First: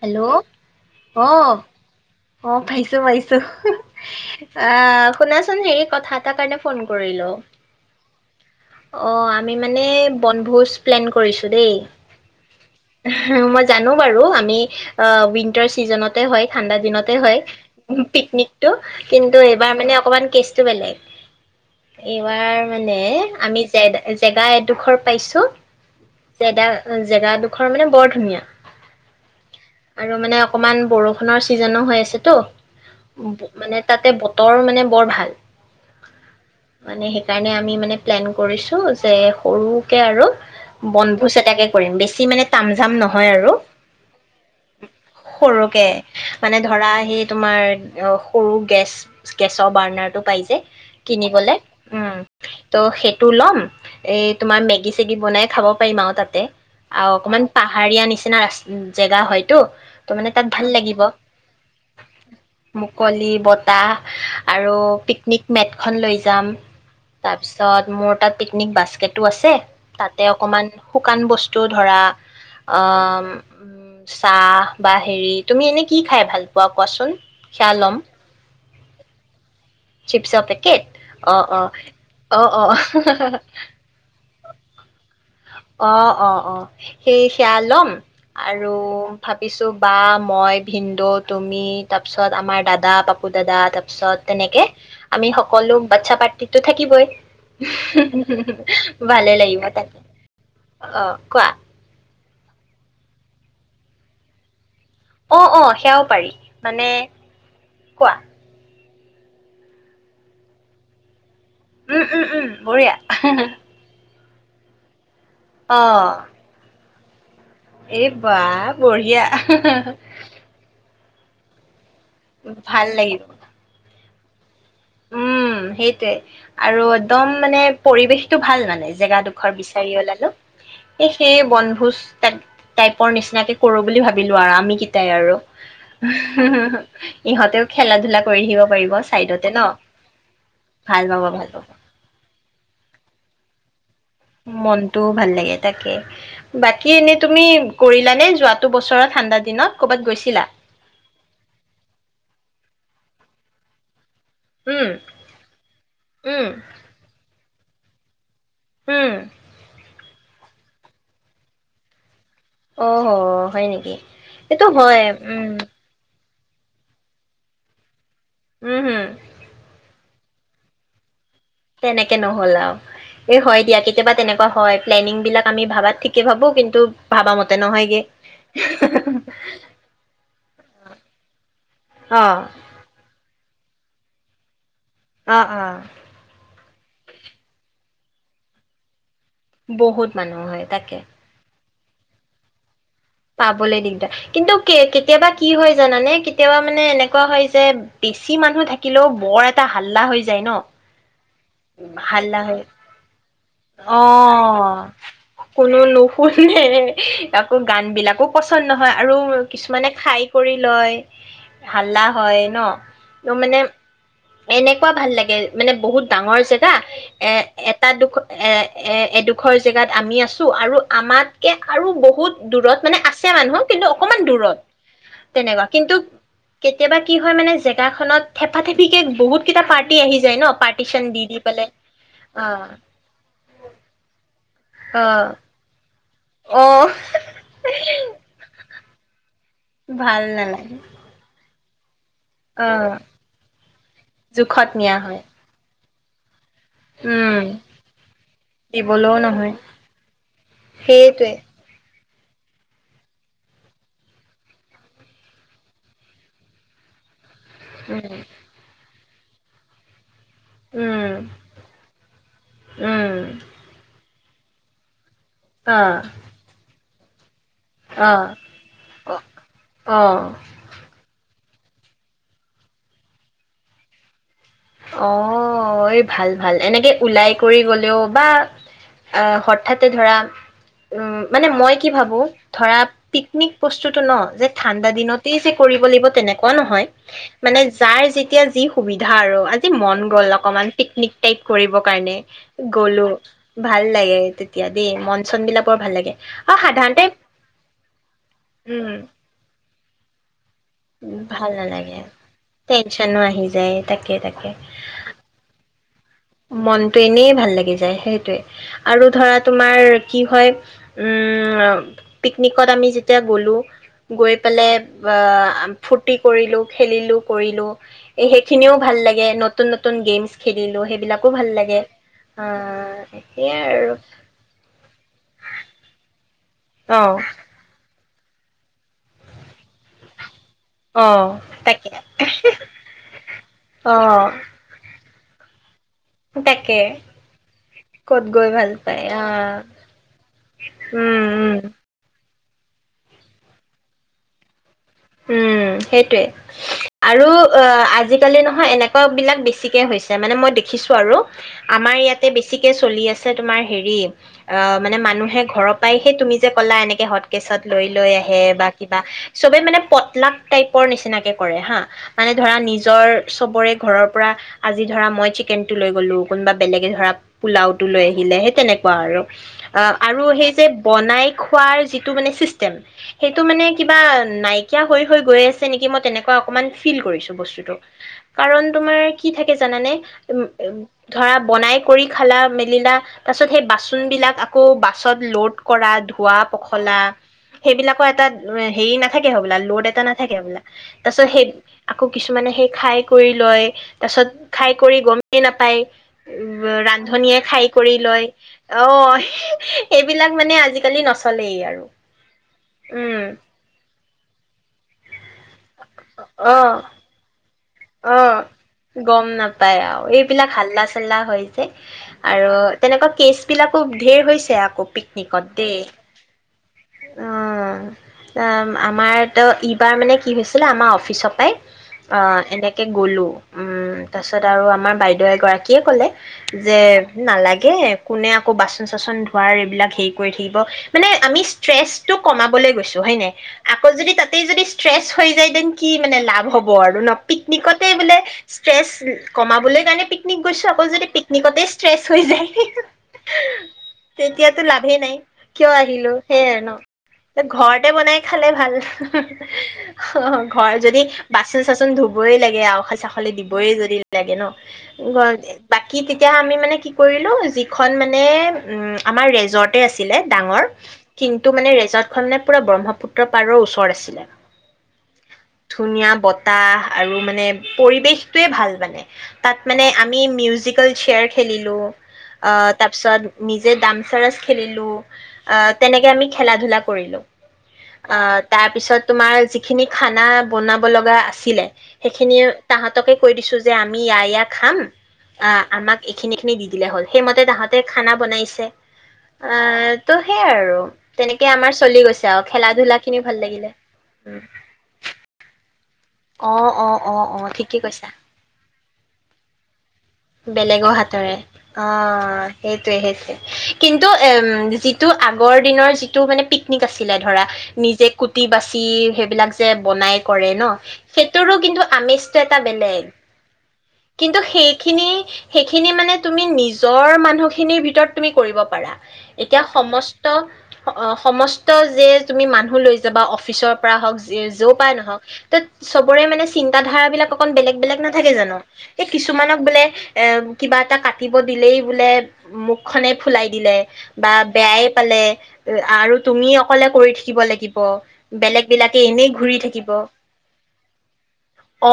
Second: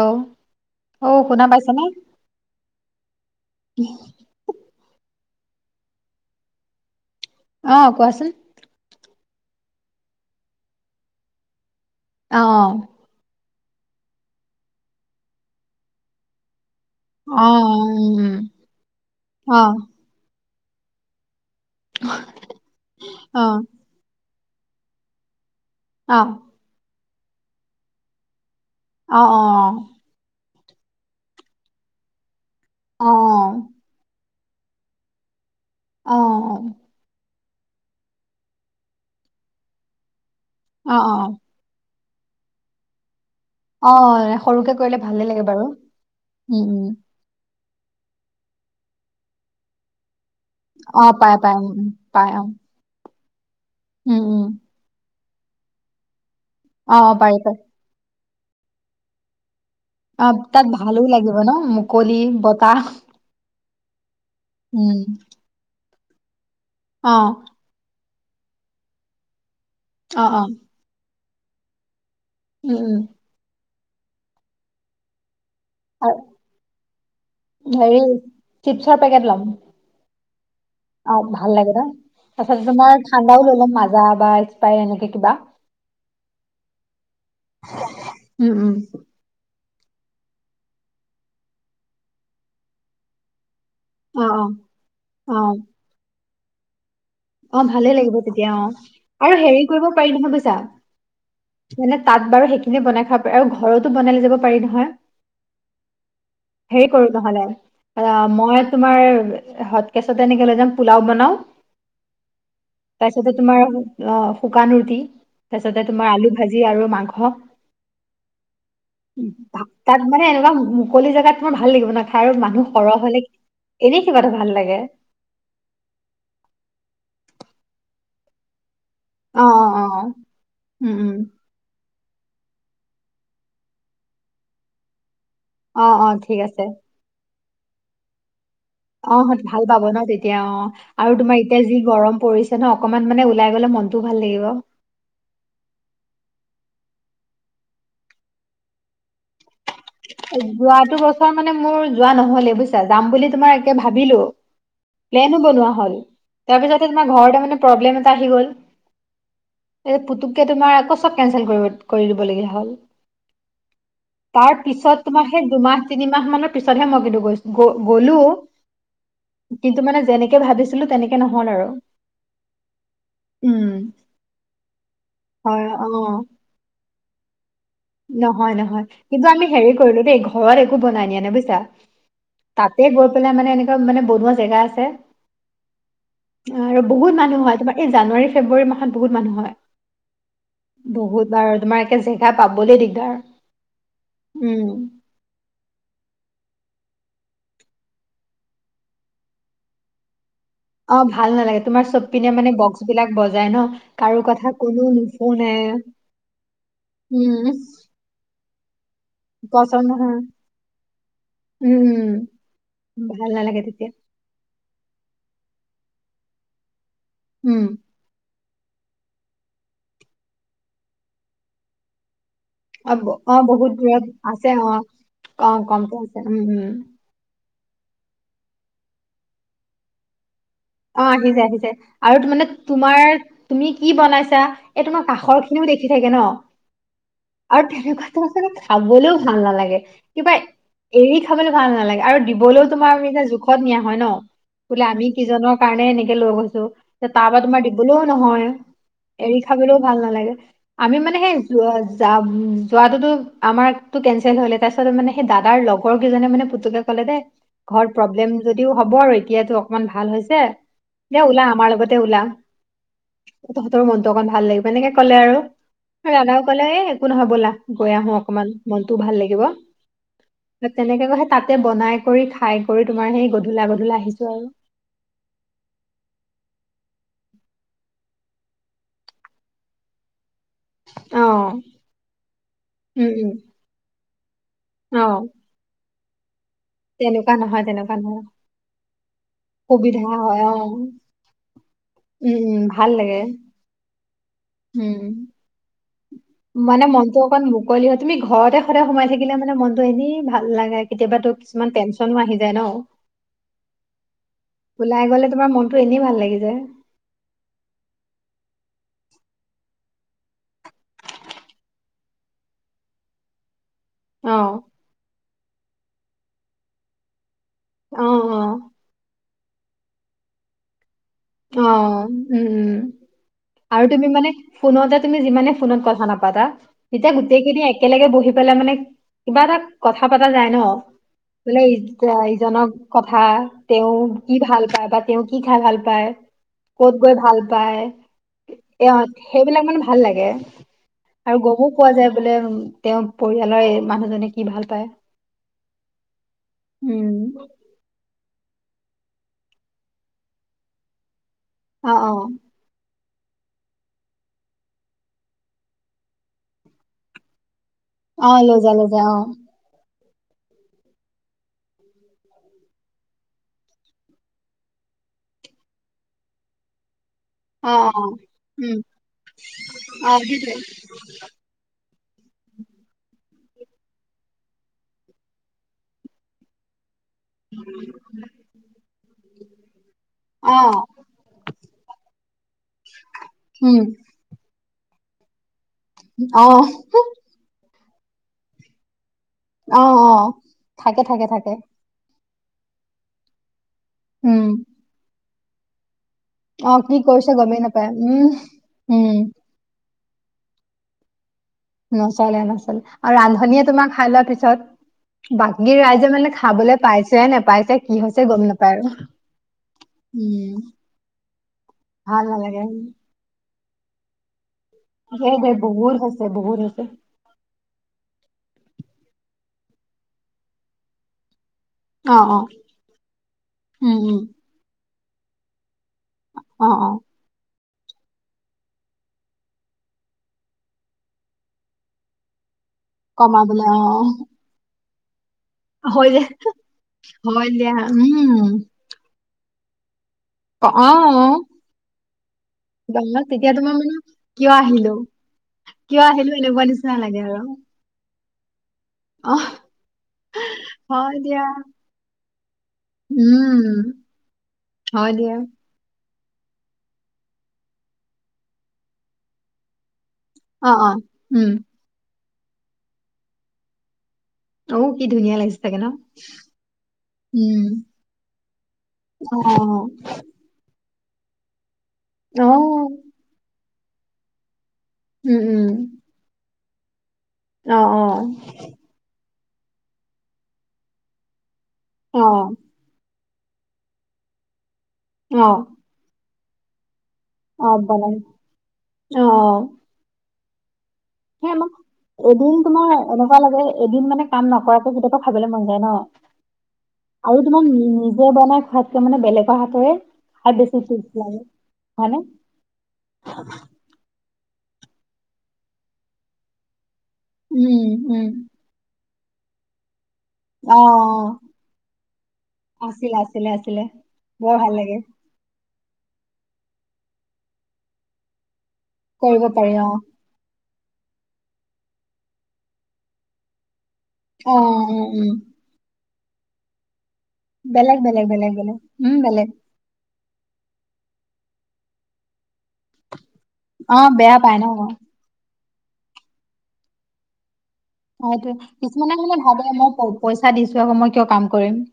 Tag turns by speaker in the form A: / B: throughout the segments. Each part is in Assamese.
A: হেল্ল'
B: অ শুনা
A: অহ,
B: পাইছানে
A: অ', পাইছো পাৰিছো আহ শুনাচোন হেৰি কথা এটাৰ কাৰণে ফোন কৰিলো।
B: অ কোৱাচোন
A: অ'। আমি মানে বনভোজ প্লেন কৰিছোঁ দেই।
B: অ
A: হ মাজ জানো বাৰু আমি অ', উইন্টাৰ চিজনতে হয় ঠাণ্ডা হয়
B: অ উম
A: পিকনিকটো কিন্তু
B: অ
A: এইবাৰ মানে অকমান কেচ ষ্টমেলাই এইবাৰ মানে
B: অ
A: আমি জেগা এডোখৰ পাইছো।
B: অ
A: জেদা জেগাডোখৰ মানে বৰ ধুনীয়া।
B: অ
A: আৰু মানে অকমান বৰষুণৰ ছিজনো হৈ আছেতো।
B: অ অ অ
A: মানে তাতে ব তৰ মানে বৰ ভাল।
B: অ', অ'।
A: মানে সেইকাৰণে আমি মানে প্লেন কৰিছোঁ যে সৰুকৈ আৰু
B: অ
A: বনভোজ এটাকে কৰিম বেছি সি মানে [unintelligible] হয় আৰু
B: অ অ সৰুকে কৰিলে ভালে লাগে বাৰু
A: সৰুকে, মানে
B: উম উম
A: ধৰা আহি তোম মাৰ অ সৰু গেছ- গেছৰ বাৰ্ণাৰ টো পাই যে,
B: অ পাই
A: কিনিবলৈ,
B: পাই
A: উম,
B: পাই অ
A: ত' সেইট টো লম এ,
B: উম উম
A: তোমাৰ মেগী চেগ ই বনাই খাব পাৰিম আৰু তাতে অ
B: পাৰি
A: অকমান
B: পাৰি
A: পাহাৰীয়া নিচিনা নাইচ জেগা হয় ত
B: অ
A: মানে তাত ভাল
B: ভালো
A: লাগিব
B: ন মুকলি বতাহ
A: মুকলি বতাহ আৰু
B: উম
A: পিকনিক মেট খন লৈ যাম
B: অ
A: তাৰ পিছত মোৰ তাত পিকনিক বাস্কেটো আছে তাতে
B: অ অ
A: অকমান শুকান বস্তু ধৰা
B: উম
A: অ
B: উম
A: উম চাহ বা হেৰিত তুমি এনে কি
B: আৰু
A: খাই ভাল পোৱা কোৱাচোন সেয়া ল'ম
B: হেৰি চিপছৰ পেকেট ল'ম
A: চিপছ আপে অ
B: ভাল
A: অ
B: লাগে ন
A: অ
B: তাৰপাছত
A: অ
B: তোমাৰ ঠাণ্ডাও লৈ ল'ম মাজা বা স্প্ৰাইট এনেকে কিবা
A: অ অ অ সেই সেয়া লম
B: উম
A: আৰু
B: উম
A: ভাবিছো বা মই ভিন্দৌ তুমি তাৰ পিছত আমাৰ দাদা পাপু দাদা তাৰাছ পিছত
B: অ
A: তেনেকে আমি
B: অ অ
A: সকলো বাচ্ছা পাৰ্টি তো থাকিবই
B: অ ভালে লাগিব তেতিয়া অ
A: ভালে
B: আৰু
A: লাগিব
B: হেৰি কৰিব
A: তাকে
B: পাৰি নহয় বুইছা
A: অ কোৱা
B: মানে তাত বাৰু সেইখিনিয়ে বনাই খাব পাৰি আৰু ঘৰতো বনালৈ যাব পাৰি নহয়
A: অ অ সেয়াও পাৰি
B: হেৰি
A: মানে
B: কৰো নহ'লে
A: কোৱা
B: আহ, মই তোমাৰ হত কেচতে এনেকে লৈ যাম পোলাও বনাও
A: উম উম উম বঢ়িয়া
B: তাৰপিছতে তোমাৰ অ শুকানূৰ্তি তাৰ
A: অ
B: পাছতে তোমাৰ আলু ভাজি আৰু মাংস হা
A: এই বা বঢ়িয়া
B: তাত মানে এনেকুৱা মুকলি জেগাত মোৰ ভাল লাগিব না তাৰ মানুহ
A: ভাল
B: সৰহ
A: লাগিব
B: হলে এৰি খুব এটা ভাল লাগে
A: উম সেইটোৱে আৰু একদম মানে পৰিৱেশটো ভাল মানে
B: অ
A: জেগাডোখৰ
B: অ অ
A: বিচাৰি ওলালো
B: উম
A: এ
B: উম
A: সেইয়ে বনভোজ তাই টাইপৰ নিচিনাকে কৰোঁ বুলি ভাবিলো আৰু আমি কেইটাই আৰু
B: অ অ ঠিক আছে
A: ইহঁতেও খেলা ধূলা কৰি [unintelligible]
B: অ ভাল পাব ন তেতিয়া তিয়া অ,
A: ভাল
B: আৰু
A: পাব
B: তোমাৰ
A: ভাল
B: এতিয়া
A: পাব
B: যি গৰম পৰিছে নে, অকনমান মানে ওলাই গ'লে মন্ত
A: মনটোও ভাল লাগে, তাকে বাকী এনেই তুমি কৰিলানে যোৱাটো বছৰ ঠাণ্ডা দিনত কৰ'বাত গৈছিলা?
B: যোৱাটো বছৰ মানে মোৰ যোৱা নহলে বুইছা? যাম বুলি তোমাৰ একে ভাবিলোঁ
A: উম,
B: প্লেনো বনোৱা হ'ল
A: উম,
B: তাৰ পিছতে তোমাৰ ঘৰ ত মানে প্ৰব্লেম এটা আহি গ'ল
A: উম
B: কে তোমাৰ আকৌ চব কেঞ্চেল কৰি কৰি দি
A: অ' হ, হয় নেকি?
B: তাৰ
A: এইটো
B: পিছত
A: হয়
B: তোমাৰ সেই
A: উম,
B: দুমাহ তিনিম মাহ মানৰ পিছতহে মই কিন্তু গৈছ গ'লো
A: উম, হম,
B: কিন্তু মানে যেনেক ভাবিছিলো তেনেক
A: তেনেকে নহ'ল, আৰু এই হয়,
B: উম
A: দিয়া কেতিয়াবা তেনেকুৱা হয়, প্লেনিং বিলাক আমি
B: হয় অ
A: ভাবাত ঠিকে ভাবো কিন্তু ভাব মতে নহয়গে।
B: নহয়, নহয় কিন্তু আমি হেৰি কৰিলো দেই ঘৰত একো বনাই নিয়া নাই বুইছা
A: অ',
B: তাতে গৈ পেলাই মানে এনে ব মানে বনুৱা জেগা আছে।
A: অহ, অ'।
B: আৰু বহুত মানুহ হয়, তোমাৰ এই‌ জানুৱাৰী, ফেব্ৰুৱাৰী মাহত বহুত মানুহ‌ হয়,
A: বহুত মানুহ হয় তাকে।
B: বহুত বাৰ তোমাৰ জেগা পাবলৈ দি
A: পাবলৈ দিগদাৰ কিন্তু কে কেতিয়াবা কি হয়, জানানে? কেতিয়াবা মানে এনেকুৱা হয় যে বেছি মানুহ থাকিলেও বৰ এটা হাল্লা হৈ যায় ন
B: অ' ভাল নালাগে তোমাৰ চব পিনে
A: হাল্লা
B: মানে
A: হয়,
B: বক্স বিলাক বজাই ন কাৰো কথা
A: অ',
B: কোনো নুশুনে
A: কোনো নুশুনে
B: উম
A: আকৌ গান বিলাকো পচন্দ নহয়, আৰু কিছুমানে
B: পচন্দ নহয়
A: খাই কৰি লয় হাল্লা
B: উম
A: হয়, ন?
B: ভাল
A: ত' মানে
B: নালাগে তেতিয়া
A: এনেকুৱা ভাল লাগে মানে বহুত ডাঙৰ জেগা এ
B: উম
A: এটা দুখ এ এ এডোখৰ জেগাত আমি আছো আৰু আমাতকে আৰু বহুত দূৰত
B: অ
A: মানে
B: ব-
A: আছে
B: অ
A: মানুহ
B: বহুত
A: কিন্তু
B: দূৰত
A: অকমান
B: আছে
A: দূৰত
B: অ অ
A: তেনেকুৱা কিন্তু
B: কমকে আছে উম উম
A: কেতিয়াবা কি হয়, মানে জেগাখনত থেপাথেপি কে বহুত কেইটা পাৰ্টি আহি যায় ন [unintelligible]
B: অ',
A: দি
B: আহি
A: দি
B: যায় আহি
A: পেলাই
B: যায় আৰু মানে
A: অ
B: তোমাৰ তুমি কি বনাইছা এই তোমাৰ
A: অ
B: কাষৰ খিনিও দেখি থাকে ন
A: অ
B: আৰু তেনেকু [unintelligible] [unintelligible] ভাল নালাগে,
A: ভাল
B: কিবা
A: নালাগে
B: এৰি খাবলৈ ভাল নালাগে, আৰু দিবলৈও
A: অ
B: তোমাৰ [unintelligible] জোখত নিয়া হয় ন,
A: জোখত
B: বোলে
A: নিয়া
B: আমি
A: হয়
B: কিজনক আনে এনেকে লৈ গ'ল ত' তাৰ
A: উম
B: পৰা তোমাৰ দিবলৈও নহয়,
A: দিবলৈও
B: এৰি
A: নহয়
B: খাবলৈও ভাল নালাগে। আমি মানে
A: সেইটোৱে
B: সেই যাম-যোৱাতটোতো আমাৰতটো কেনচেল হ'ল, এতিয়া তাৰপিছত মানে সেই দাদাৰ লগৰ কেইজনে মানে পুতুকে ক'লে দেই ঘৰ
A: উম
B: প্ৰব্লেম যদিও হ'ব আৰু এতিয়াতো অকমান ভাল হৈছে।
A: উম
B: যে ওলা আমাৰ লগতে ওলা,
A: উম
B: তহঁতৰ মন তক ভাল লাগিব এনেকে ক'লে আৰু
A: অ
B: ৰাধাও ক'লে এ কোন হ'বলা। গৈ আহো অকনমান মনতও ভাল
A: অ
B: লাগিব,
A: অ
B: তেনেকে কৈ [unintelligible] তাতে বনাই কৰি খাই কৰি তোমাৰ সেই গধূলা গধূলা আহিছোঁ আৰু।
A: অহ, ভাল ভাল। এনেকে ওলাই কৰি গলেও বা আহ হঠাতে ধৰা উম,
B: অ
A: মানে মই কি ভাবো ধৰা
B: উম উম
A: পিকনিক বস্তুতটো ন যে ঠাণ্ডা
B: অ
A: দিনতেই যে কৰিব লাগিব ক নহয়,
B: তেনেকুৱা
A: মানে
B: নহয় তেনেকুৱা
A: যাৰ
B: নহয়
A: যেতিয়া যি সুবিধা আৰু। মন
B: সুবিধা
A: গল
B: হয় অ
A: অকমান পিকনিক টাইপ কৰিব কাৰণে
B: উম উম ভাল
A: গ'লো
B: লাগে
A: ভাল লাগে। তেতিয়া দেই মন
B: উম
A: চন বিলাকৰ ভাল লাগে। আৰু
B: মানে
A: সাধাৰণতে
B: মনটো অকন মুকলি হয় তুমি ঘৰতে সদায়
A: উম
B: সোমাই থাকিলে মানে মন এ ভাল ভাল লাগে কেতিয়াবো
A: ভাল
B: কিছুমান
A: নালাগে
B: টেনচনো আহি যায় ন'
A: টেনচনো আহি যায় তাকে তাকে
B: ওলাই গ'লে তোমাৰ মনতটো এনেই ভাল লাগি যায়
A: মনটো এনেই ভাল লাগি যায় সেইটোৱে। আৰু ধৰা তোমাৰ কি হয় উম, পিকনিকত আমি যেতিয়া গ'লো গৈ
B: অ
A: পেলাই অহ ফূৰ্তি কৰিলোঁ খেলিলোঁ। কৰিলো
B: অ
A: এ
B: অ
A: সেইখিনিও ভাল লাগে ন নতুন নতুন গেমছ খেলিলো সেইবিলাক
B: অ', উম, আৰু তুমি মানে ফোনতে তুমি যিমানে ফোনত কথা নাপাতা
A: অ
B: এতিয়া গোটেই খিনি একে একলেগে বহি পেলাই মানে কিবা এটা কথা পা যায় ন,
A: অ
B: বোলে
A: তাকে
B: ইজ-অহ ইজনক কথা তেওঁ
A: অ
B: কি ভাল পায় বা তেওঁ কি খাই ভাল পায়।
A: তাকে
B: কত গৈ ভাল পাই,
A: ক'ত গৈ ভাল
B: এ
A: পায় অ
B: সেইবিলাক মানে ভাল লাগে
A: উম
B: আৰু
A: উম
B: গমো পোৱা যায় বোলে তেওঁৰ পৰিয়ালৰ এই মানুহজনে কি ভাল পায়।
A: উম, সেইটোৱে।
B: উম
A: আৰু অহ, আজি আজিকালি নহয় এনেকুৱাবিলাক বেছিকৈ হৈছে মানে মই দেখিছোঁ আৰু।
B: অ
A: আমাৰ
B: অ
A: ইয়াতে বেছিকে চলি আছে। চে তোমাৰ হেৰি অহ, মানে মানুহে ঘৰৰ পৰাই সেই তুমি যে ক'লা এনেকে হট কেচত লৈ লৈ
B: অ
A: আহে বা
B: যা লৈ
A: কিবা
B: যা অ
A: সবে মানে পটলাগ টাইপৰ নিচিনাকে কৰে হা, মানে ধৰা নিজৰ সবৰে ঘৰৰ পৰা আজি ধৰা মই চিকেনটো লৈ গ'লো কোনোবা বেলেগে ধৰা
B: অ
A: পোলাওতটো
B: অ
A: লৈ আহিলে সেই
B: উম
A: তেনেকুৱা আৰু। অহ,
B: অ
A: আৰু সেই
B: সেইটোৱে
A: যে বনাই খোৱাৰ যি টো মনে চিষ্টেম সেইটো মানে কিবা নাইক কীয়া হৈ হৈ গৈ আছে নেকি মই তেনেকুৱা অকমান ফীল কৰিছোঁ বস্তুটো, কাৰণ তোমাৰ কি থাকে জানানে? উম,
B: অ
A: উম, ধৰা বনাই কৰি খালা মেলিলা, তাৰ পিছত সেই
B: উম
A: বাচনবিলাক আকৌ সব ল'ড কৰা
B: অ
A: ধোৱা-পখলা সেইবিলাক কোৱা তাত এহ, হেৰি নাথাকে বলা
B: অ
A: ল'ড এটা
B: অ
A: নাথাকে হবলা,
B: থাকে
A: তাছত
B: থাকে
A: সেই
B: থাকে
A: আকৌ কিছুমানে সেই খাই কৰি লয় তাৰছত
B: উম
A: খাই কৰি গম এই নাপায়
B: অ কি কৰিছে
A: ৰান্ধনীয়ে
B: গমেই
A: খাই
B: নাপায়
A: কৰি লয়,
B: উম উম
A: অ' এইবিলাক মানে আজিকালি নচ
B: নচলে নচলে, আৰু ৰান্ধনীয়ে তোমাৰ খাই লোৱাৰ পিছ ছত বাকী ৰাইজে মানে
A: অ'
B: খাবলৈ পাইছে, নেপাইছে
A: অ', গম নাপায় আৰু, এইবিলাক
B: উম
A: হাল্লা চাল্লা হয় যে,
B: ভাল
A: আৰু
B: নালাগে
A: তেনেকুৱা কেচ [unintelligible] ঢেৰ হৈছে আ
B: হেই দেেই বহুুৰ হছে বহুুৰ হছে
A: অ', তাম আমাৰতো ইবাৰ মানে কি হৈছিলে, আমাৰ অফিচৰ পাই অ', এনেকে গলোঁ, উম, তাৰছত আৰু আমাৰ বাইদ ৰাক িয় কলে
B: অ
A: যে
B: অ
A: নালাগে ে কোনে আকৌ বাচন চাচন ধোৱাৰ এইবিলাক হেৰি কৰি থাকিব মানে আমি ষ্ট্ৰেছটো কমাবলৈ গৈ ছো, হয় নাই?
B: কমাবলে অ
A: আকৌ যদি তাতেই যদি ষ্ট্ৰেছ থৈ যায়, দেন কি
B: হয়
A: মানে
B: দে
A: লাভ হ'ব আৰু ন?
B: হয় দিয়া
A: পিকনিকতে বোলে
B: উম
A: ষ্ট্ৰেছ কমাবলৈ কাৰণে প পিকনিক গৈছো
B: অ
A: আকলৌ যদি
B: অ
A: পিকনিকতে ষ্ট্ৰেচ হৈ যায়
B: জংঘল তেতিয়া তোমাৰ মানে
A: তেতিয়াতো লাভেই নাই কিয় আহিলো সেইয়াই
B: এলেহুৱা
A: ন
B: নিচিনা লাগে আৰু।
A: ঘৰতে বনাই খালে ভাল
B: অ
A: অহ, ঘৰ যদি
B: হয় দিয়া
A: বাচন-চাচন ধুব বই লাগে আ খ চা খলি দিবই
B: উম
A: যদি লাগে ন
B: হয় দিয়া
A: ঘৰত বাকী কি তেতিয়া আমি মানে কি কৰিলোঁ যিখন মানে উ আমাৰ ৰেজৰ্টে আছে দিলে ডাঙৰ
B: অ অ
A: কিন্তু
B: উম
A: মানে ৰেজ খনে পুৰা ব্ৰহ্মপুত্ৰৰ পাৰৰ ওচৰত আছিলে
B: অ কি ধুনীয়া লাগিছে চাগে ন?
A: ধুনীয়া বতাহ আৰু মানে
B: উম।
A: পৰিৱেশটোৱে ভাল মানে তাত মানে
B: অ',
A: আমি মিউজিক কল চেয়াৰ খেলিলোঁ। অহ,
B: অ',
A: তাৰ পিছত নি যে দামচাৰছ খেলিলে লো
B: উম, উম,
A: অহ খেলা-ধূলা কৰিলোঁ। অ তাৰপিছত তোমাৰ খিনি খানা বনাব লগা আছিলে
B: অ',
A: সেইখিনিয়ে
B: অ',
A: তাহাঁতকে কৈ দিছো যে আমি ইয় ইয়া খাম
B: অ',
A: আ-আমাক সিনিখি দি দিলে হয় সেইমতে তাহাঁতে
B: অ',
A: খানা
B: বনাই
A: বনাইছে আহ ত সেয় আৰু আৰু তেনেকে
B: সে
A: আমাৰ
B: আাক
A: চলি গৈছে
B: এদিন
A: খেলা
B: তোমাৰ
A: ধূলা খিনি ভাল
B: এনেকুৱা লাগে
A: লাগিলে।
B: এদিন মানে কাম নকৰাকে কেতিয়কা খাবলৈ মন ন না
A: অ', অ', অ',
B: আৰু
A: অ',
B: তোমাক
A: ঠিকেই কৈছা।
B: নিজে বনাই খাত মানে বেলেগৰ হাতেৰে খাই বেছি
A: বেলেগৰ
B: টেষ্ট
A: হাতৰে
B: লাগে
A: অ
B: হয়নে?
A: সেইটোোৱে সেইটোোৱে কিন্তু যিটো আগৰ দিনৰ যিটো মানে পিকনিক আছে ছিলে ধৰা
B: উম,
A: নিজে
B: উম।
A: কুটি বাচি বিলাক যে বনাই কৰে ন
B: অ',
A: সেইটোৰো কিন্তু আমেজটো এটা বেলেগ
B: আছিলে, আছিলে, আছিলে
A: কিন্তু
B: বৰ
A: সেই
B: ভাল লাগে
A: খিনিয়ে সেইিন িনি মানে তুমি নিজৰ মানুহখিনিৰ ভিতৰত তুমি কৰিব প প
B: কৰিব
A: এতিয়া
B: পাৰি অ',
A: সমস্ত অ সমস্ত যে তুমি মানুহ লৈ যাবা অফিচৰ
B: অ', উম, উম,
A: ন চবৰে মানে চিন্তাধাৰাবিলাক অকন বেলেগ বেলেগ নাথাকে
B: বেলেগ,
A: জানো
B: বেলেগ
A: এই
B: উম, বেলেগ
A: কিছুমানক এ কিবা এটা কাটিব দিলেই বোলে মুখখনে খুলাই দিলে
B: অ',
A: বা
B: বেয়া পায় ন?
A: বেয়াই পালে আৰু তুমি অকলে কৰি থাকিব লাগিব
B: সেইটোয়ে
A: বেলেগ বিলাকে
B: কিছুমানে
A: এনেই
B: মানে
A: ঘূৰি
B: ভাবে মই
A: থাকিব
B: প পইচা দিছো আকৌ মই কিয় কাম কৰিম
A: অ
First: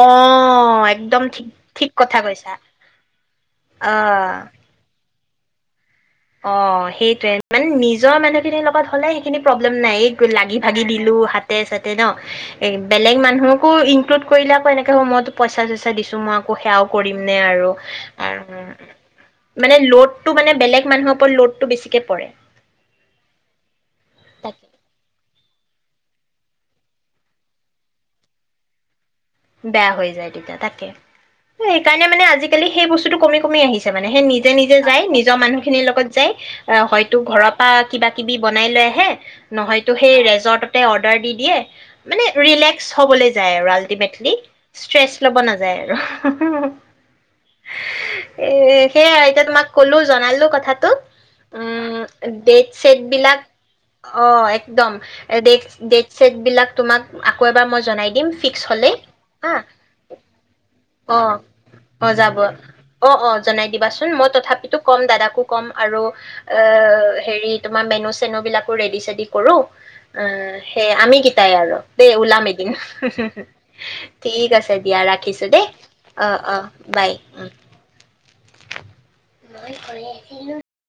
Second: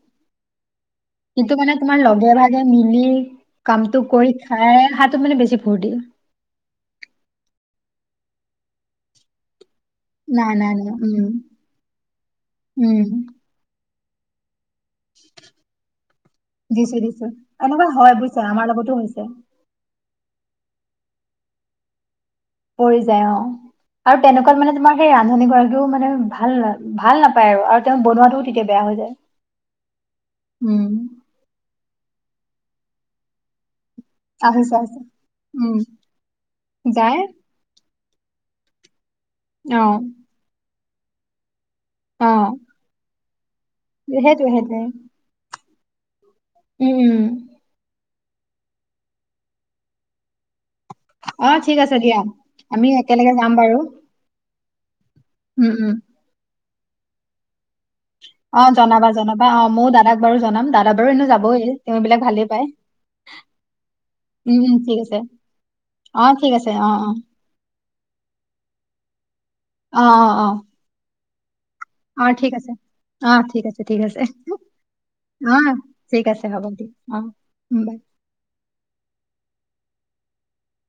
A: একদম িক
B: কিন্তু মানে
A: ঠিক
B: তোমাৰ
A: কথা
B: লগে
A: কৈছা
B: ভাগে মিলি কামটো কৰি
A: অ',
B: খাই হাত মান বেি ভৰ দিিল
A: অ সেইটোযৱে মানে নিজৰ মানুহখিনিৰ লগত হ'লে সেইখিন নাই এই
B: নাই
A: লাগি
B: নাই
A: ভাগি
B: নাই
A: দিলো
B: উম
A: হাতে চাতে ন এ
B: উম
A: বেলেগ মানুহকো লো কৰি আক এনেক একে সময়তো পইচা চইচা দিছো মই আকৌ সেয়াও
B: দিছো
A: কৰিম
B: দিছো
A: নে আৰু
B: এনেকুৱা হয় বুজিছা
A: আৰু
B: আমাৰ লগতো হৈছে
A: মানে লড ত মানে বেলেগ মানুহৰওপ লোডটো বেছিকে পৰে
B: পৰি যায় অ আৰু তেনেকুৱাত
A: তাকে
B: মানে তোমাৰ সেই ৰান্ধনী গৰাকীও মানে ভাল ন ভাল নাপায় আৰু আৰু তেওঁ বনোৱাাতটোও তেতিয়া বেয়া হৈ যায়
A: বেয়া হৈ যায় তেতিয়া
B: উম
A: তাকে স কাৰণোনে আজিকালি সেই বস্তুটো কমি কমিছে মানে সেই নিজে
B: আহিছে
A: নিজে
B: আহিছে
A: যাই নিজৰ মানুহ
B: উম
A: খিনিৰ লগত যাই আহ হয়তো
B: যায়
A: ঘৰৰ পৰা কিবা কিবি বনাই লৈ আহে
B: অ
A: নহয়তো সেই ৰেজৰ্ট ততে অৰ্ডাৰ দি দিয়ে মানে
B: অ
A: ৰিলেক্স হ'বলৈ ৰাল
B: [unintelligible] [unintelligible]
A: যায় আৰু
B: উম
A: এ সেয়াই এতিয়া তোমাক ক'লো জনালো কথা
B: অ ঠিক আছে দিয়া আমি
A: চেট
B: একেলগে
A: বিলাক
B: যাম বাৰু
A: অ একদম ড ডেট
B: উম, উম।
A: চছেট বিলাক তোমাক আকৌ এবাৰ মই জনাই দি ডিম ফিক্স
B: অ',
A: হ'লে
B: জনাবা জনাবা।
A: হা
B: অ', ময়ো দাদাক বাৰু জনাম। দাদা বাৰু
A: অ
B: এনেও যাবই, তেওঁ
A: অ
B: এইবিলাক
A: যাব
B: ভালেই পায়।
A: অ অ জনাই দিবাচোন মই
B: উম, উম,
A: তথাপিতো
B: ঠিক
A: কম
B: আছে।
A: দাদাকো কম আৰু
B: ঠিক
A: অ
B: আছে। অ'।
A: হেৰি তোমাৰ মেনু চেনু বিলাকো ৰেডি চেডি কৰো অ স আমি কিেইটাই আৰু দে ওল
B: অ', ঠিক আছে।
A: মেদিন
B: অ', ঠিক আছে, আছে।
A: ঠিক আছে দিয়া ৰাখিছো দেই
B: অ', ঠিক
A: অ
B: আছে
A: অ
B: হ'ব দিয়া।
A: বাই
B: অ', উম, বাই।
A: উ হয়েই